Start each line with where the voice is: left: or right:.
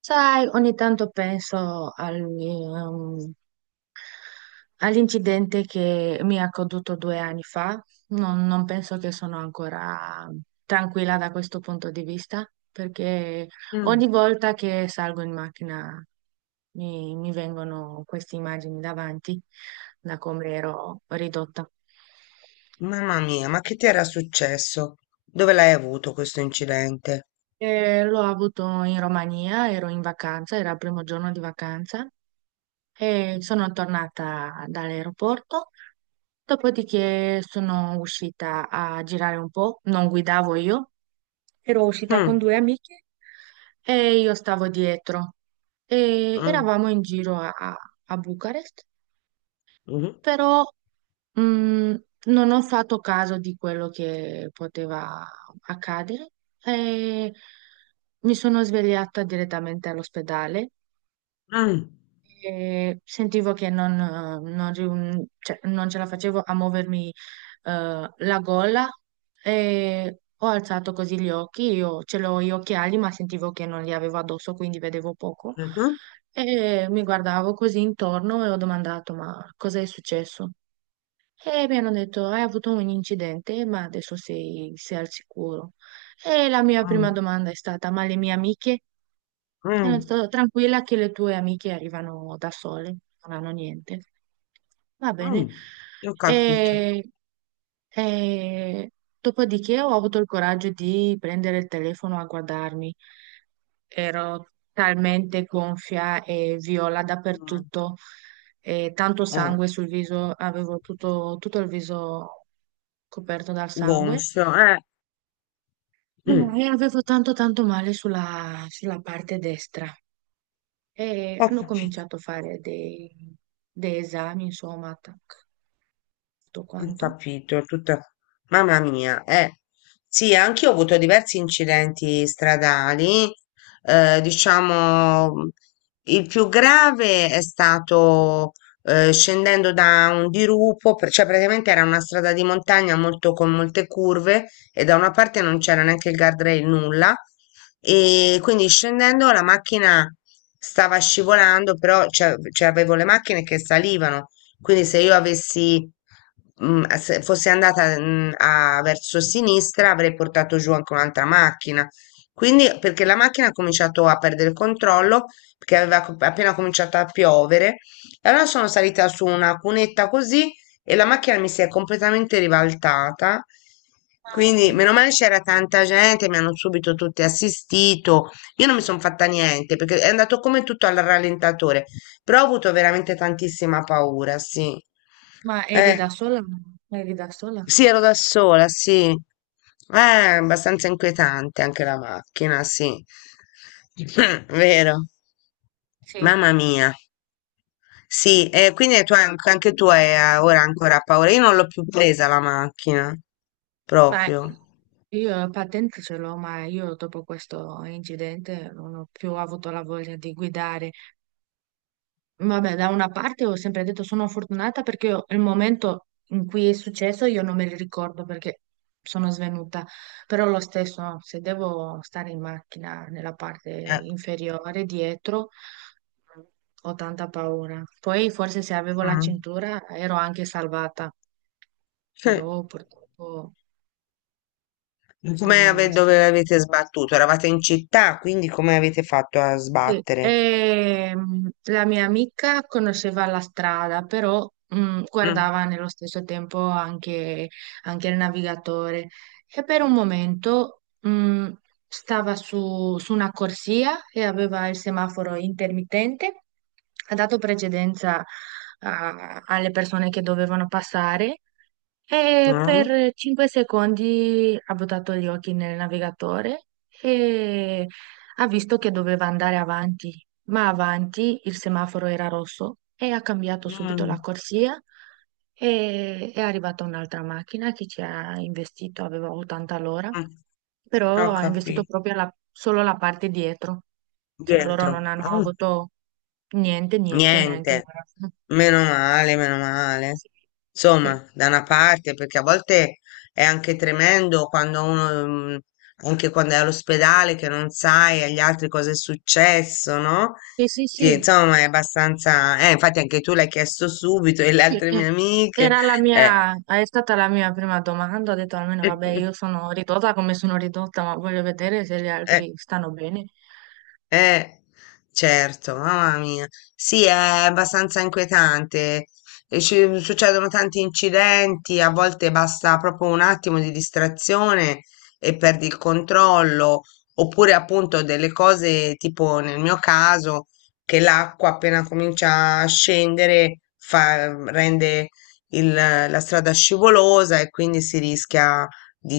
right: Sai, ogni tanto penso all'incidente che mi è accaduto due anni fa. Non penso che sono ancora tranquilla da questo punto di vista, perché
left: Mm.
right: ogni volta che salgo in macchina mi vengono queste immagini davanti, da come ero ridotta.
left: Mamma mia, ma che ti era successo? Dove l'hai avuto questo incidente?
right: E l'ho avuto in Romania, ero in vacanza, era il primo giorno di vacanza. E sono tornata dall'aeroporto. Dopodiché sono uscita a girare un po', non guidavo io, ero uscita con
left: Mm,
right: due amiche e io stavo dietro. E
left: mm,
right: eravamo in giro a Bucarest,
left: mhm,
right: però mh, non ho fatto caso di quello che poteva accadere e mi sono svegliata direttamente all'ospedale.
left: mm,
right: E sentivo che non, non riun- cioè, non ce la facevo a muovermi, la gola, e ho alzato così gli occhi, io ce l'ho gli occhiali ma sentivo che non li avevo addosso quindi vedevo poco,
left: mhm,
right: e mi guardavo così intorno e ho domandato ma cosa è successo? E mi hanno detto hai avuto un incidente ma adesso sei al sicuro. E la mia prima
left: mm,
right: domanda è stata ma le mie amiche? E hanno
left: mm,
right: detto, tranquilla che le tue amiche arrivano da sole, non hanno niente. Va
left: mm.
right: bene.
left: Ho capito.
right: E, e dopodiché ho avuto il coraggio di prendere il telefono a guardarmi. Ero talmente gonfia e viola
left: Mm.
right: dappertutto, e tanto
left: Eh.
right: sangue sul viso, avevo tutto il viso coperto dal sangue.
left: Gonfio, eh. Mm.
right: E avevo tanto tanto male sulla parte destra. E
left: Ho
right: hanno
left: capito.
right: cominciato a fare dei esami, insomma, tac, tutto
left: Ho
right: quanto.
left: capito, tutta. Mamma mia, eh. Sì, anch'io ho avuto diversi incidenti stradali. Diciamo, il più grave è stato scendendo da un dirupo, cioè praticamente era una strada di montagna molto, con molte curve, e da una parte non c'era neanche il guardrail, nulla. E quindi, scendendo, la macchina stava scivolando, però cioè, avevo le macchine che salivano, quindi se io avessi, se fossi andata, verso sinistra, avrei portato giù anche un'altra macchina. Quindi, perché la macchina ha cominciato a perdere il controllo, perché aveva appena cominciato a piovere, e allora sono salita su una cunetta così e la macchina mi si è completamente ribaltata.
right: Mamma
left: Quindi,
right: mia.
left: meno male c'era tanta gente, mi hanno subito tutti assistito. Io non mi sono fatta niente perché è andato come tutto al rallentatore. Però ho avuto veramente tantissima paura, sì.
right: Ma eri da
left: Eh,
right: sola? Eri da sola?
left: sì, ero da sola, sì. Abbastanza inquietante anche la macchina, sì. Vero.
right: Sì,
left: Mamma mia. Sì, e quindi tu anche, anche tu hai ora ancora paura. Io non l'ho più presa la macchina,
right: ma
left: proprio.
right: io la patente ce l'ho, ma io dopo questo incidente non ho più avuto la voglia di guidare. Vabbè, da una parte ho sempre detto sono fortunata perché io- il momento in cui è successo io non me li ricordo perché sono svenuta, però lo stesso, no, se devo stare in macchina nella parte
left: Eh.
right: inferiore, dietro, ho tanta paura. Poi forse se avevo la
left: Mm.
right: cintura ero anche salvata,
left: Sì.
right: però purtroppo non è stato.
left: Dove avete sbattuto? Eravate in città, quindi come avete fatto a
right: Sì,
left: sbattere?
right: la mia amica conosceva la strada, però
left: Mm.
right: guardava nello stesso tempo anche, anche il navigatore, e per un momento stava su una corsia e aveva il semaforo intermittente, ha dato precedenza alle persone che dovevano passare, e
left: Mm.
right: per 5 secondi ha buttato gli occhi nel navigatore. E ha visto che doveva andare avanti, ma avanti il semaforo era rosso e ha cambiato subito la
left: Mm,
right: corsia, e è arrivata un'altra macchina che ci ha investito, aveva 80 all'ora,
left: mm, ho
right: però ha investito
left: capito.
right: proprio la- solo la parte dietro, cioè loro non
left: Dietro.
right: hanno
left: Mm,
right: avuto niente, niente, neanche un
left: niente.
right: grafo.
left: Meno male, meno male.
right: Sì, sì,
left: Insomma, da una parte, perché a volte è anche tremendo quando uno, anche quando è all'ospedale, che non sai agli altri cosa è successo, no?
right: sì, sì.
left: Sì,
right: Sì.
left: insomma, è abbastanza. Infatti anche tu l'hai chiesto subito e le
right: Sì,
left: altre mie amiche.
right: era la
left: Eh.
right: mia, è stata la mia prima domanda, ho detto almeno vabbè io sono ridotta come sono ridotta, ma voglio vedere se gli
left: Eh.
right: altri stanno bene.
left: Eh, certo, mamma mia. Sì, è abbastanza inquietante. E ci succedono tanti incidenti, a volte basta proprio un attimo di distrazione e perdi il controllo, oppure appunto delle cose tipo nel mio caso che l'acqua appena comincia a scendere rende la strada scivolosa e quindi si rischia di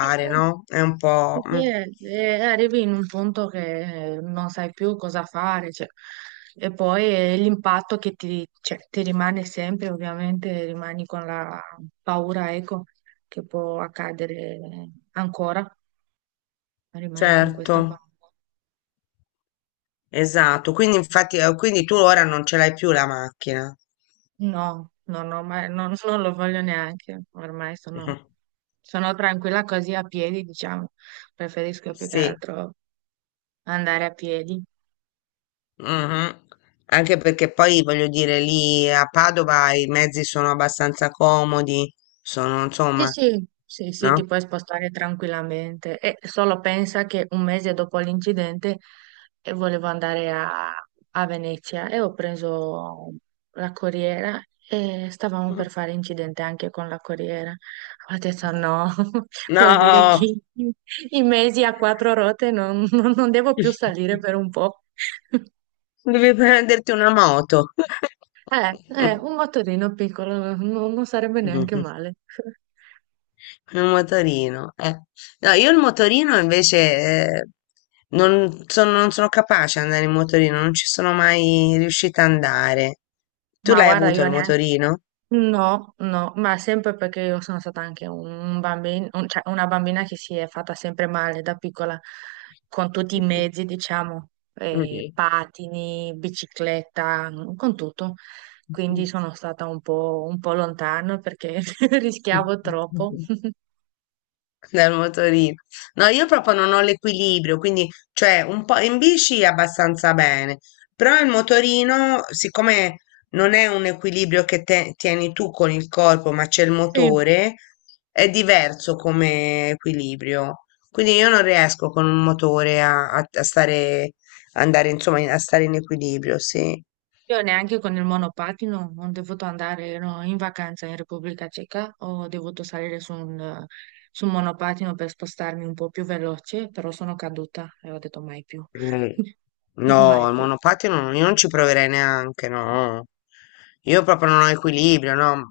right: Sì,
left: no? È un po'.
right: sì, sì,
left: Mm.
right: arrivi in un punto che non sai più cosa fare, cioè. E poi l'impatto che ti, cioè, ti rimane sempre, ovviamente rimani con la paura, ecco, che può accadere ancora, rimani con
left: Certo.
right: questa paura.
left: Esatto, quindi infatti, quindi tu ora non ce l'hai più la macchina.
right: No, no, no, ma non lo voglio neanche. Ormai sono tranquilla così a piedi, diciamo. Preferisco più che
left: Sì,
right: altro andare a piedi.
left: mhm. Anche perché poi voglio dire, lì a Padova i mezzi sono abbastanza comodi, sono
right: Sì,
left: insomma,
right: sì, sì, sì, ti
left: no?
right: puoi spostare tranquillamente. E solo pensa che un mese dopo l'incidente volevo andare a Venezia e ho preso la corriera e stavamo per fare incidente anche con la corriera. Ho detto no, vuol dire
left: No,
right: che i mesi a quattro ruote non devo più salire per un po'.
left: devi prenderti una moto.
right: Eh, un motorino piccolo non sarebbe neanche male.
left: È un motorino, eh. No, io il motorino invece eh, non sono capace ad andare in motorino, non ci sono mai riuscita ad andare. Tu
right: Ma
left: l'hai
right: guarda,
left: avuto
right: io
left: il
right: neanche...
left: motorino?
right: No, no, ma sempre perché io sono stata anche un bambino, cioè una bambina che si è fatta sempre male da piccola con tutti i mezzi, diciamo, patini, bicicletta, con tutto. Quindi sono stata un po' lontano perché rischiavo troppo.
left: Mm. Dal motorino. No, io proprio non ho l'equilibrio, quindi, cioè, un po' in bici abbastanza bene, però il motorino, siccome non è un equilibrio che tieni tu con il corpo, ma c'è il
right: Sì.
left: motore, è diverso come equilibrio. Quindi io non riesco con un motore a stare, andare, insomma, a stare in equilibrio, sì.
right: Io neanche con il monopattino non dovuto andare, ero in vacanza in Repubblica Ceca, ho dovuto salire su su un monopattino per spostarmi un po' più veloce, però sono caduta e ho detto mai più,
left: Mm. No,
right: mai
left: il
right: più.
left: monopattino io non ci proverei neanche, no. Io proprio non ho equilibrio, no.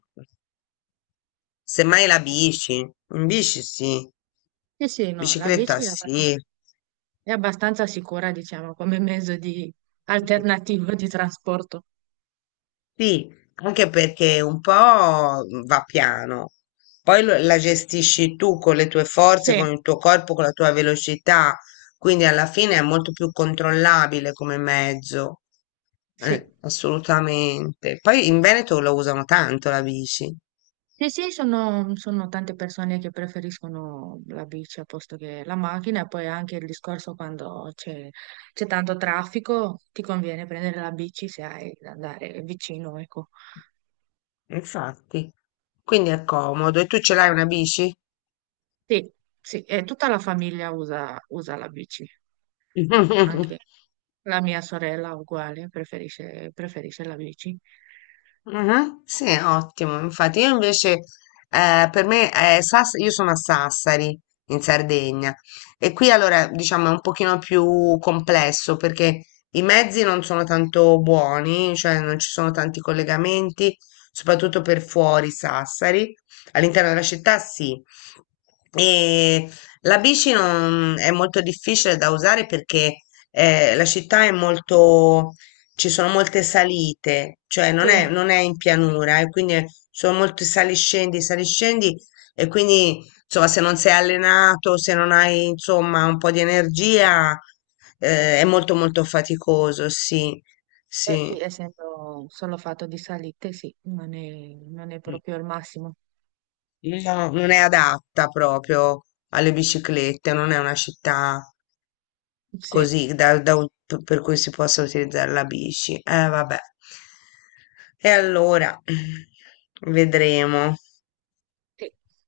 left: Semmai la bici, in bici sì,
right: Sì, sì, no, la bici
left: bicicletta sì.
right: è abbastanza sicura, diciamo, come mezzo di alternativo di trasporto.
left: Sì, anche perché un po' va piano, poi la gestisci tu con le tue forze,
right: Sì,
left: con il tuo corpo, con la tua velocità, quindi alla fine è molto più controllabile come mezzo.
right: sì.
left: Assolutamente. Poi in Veneto lo usano tanto la bici,
right: Sì, sì, sono, sono tante persone che preferiscono la bici a posto che la macchina e poi anche il discorso quando c'è tanto traffico, ti conviene prendere la bici se hai da andare vicino, ecco.
left: infatti, quindi è comodo. E tu ce l'hai una bici?
right: Sì, sì, e tutta la famiglia usa la bici, anche la mia sorella uguale, preferisce la bici.
left: Mhm, sì, ottimo. Infatti, io invece, per me, io sono a Sassari, in Sardegna, e qui allora diciamo è un pochino più complesso perché i mezzi non sono tanto buoni, cioè non ci sono tanti collegamenti, soprattutto per fuori Sassari. All'interno della città sì. E la bici è molto difficile da usare perché la città è molto, ci sono molte salite, cioè
right: Sì,
left: non
right: eh
left: è, non è in pianura, e quindi sono molti saliscendi, saliscendi, e quindi insomma, se non sei allenato, se non hai insomma un po' di energia, è molto molto faticoso, sì,
right: sì,
left: sì.
right: essendo solo fatto di salite, sì, non è proprio il massimo.
left: No, non è adatta proprio alle biciclette, non è una città.
right: Sì,
left: Così, da un p per cui si possa utilizzare la bici. Vabbè. E allora vedremo.
right: sì.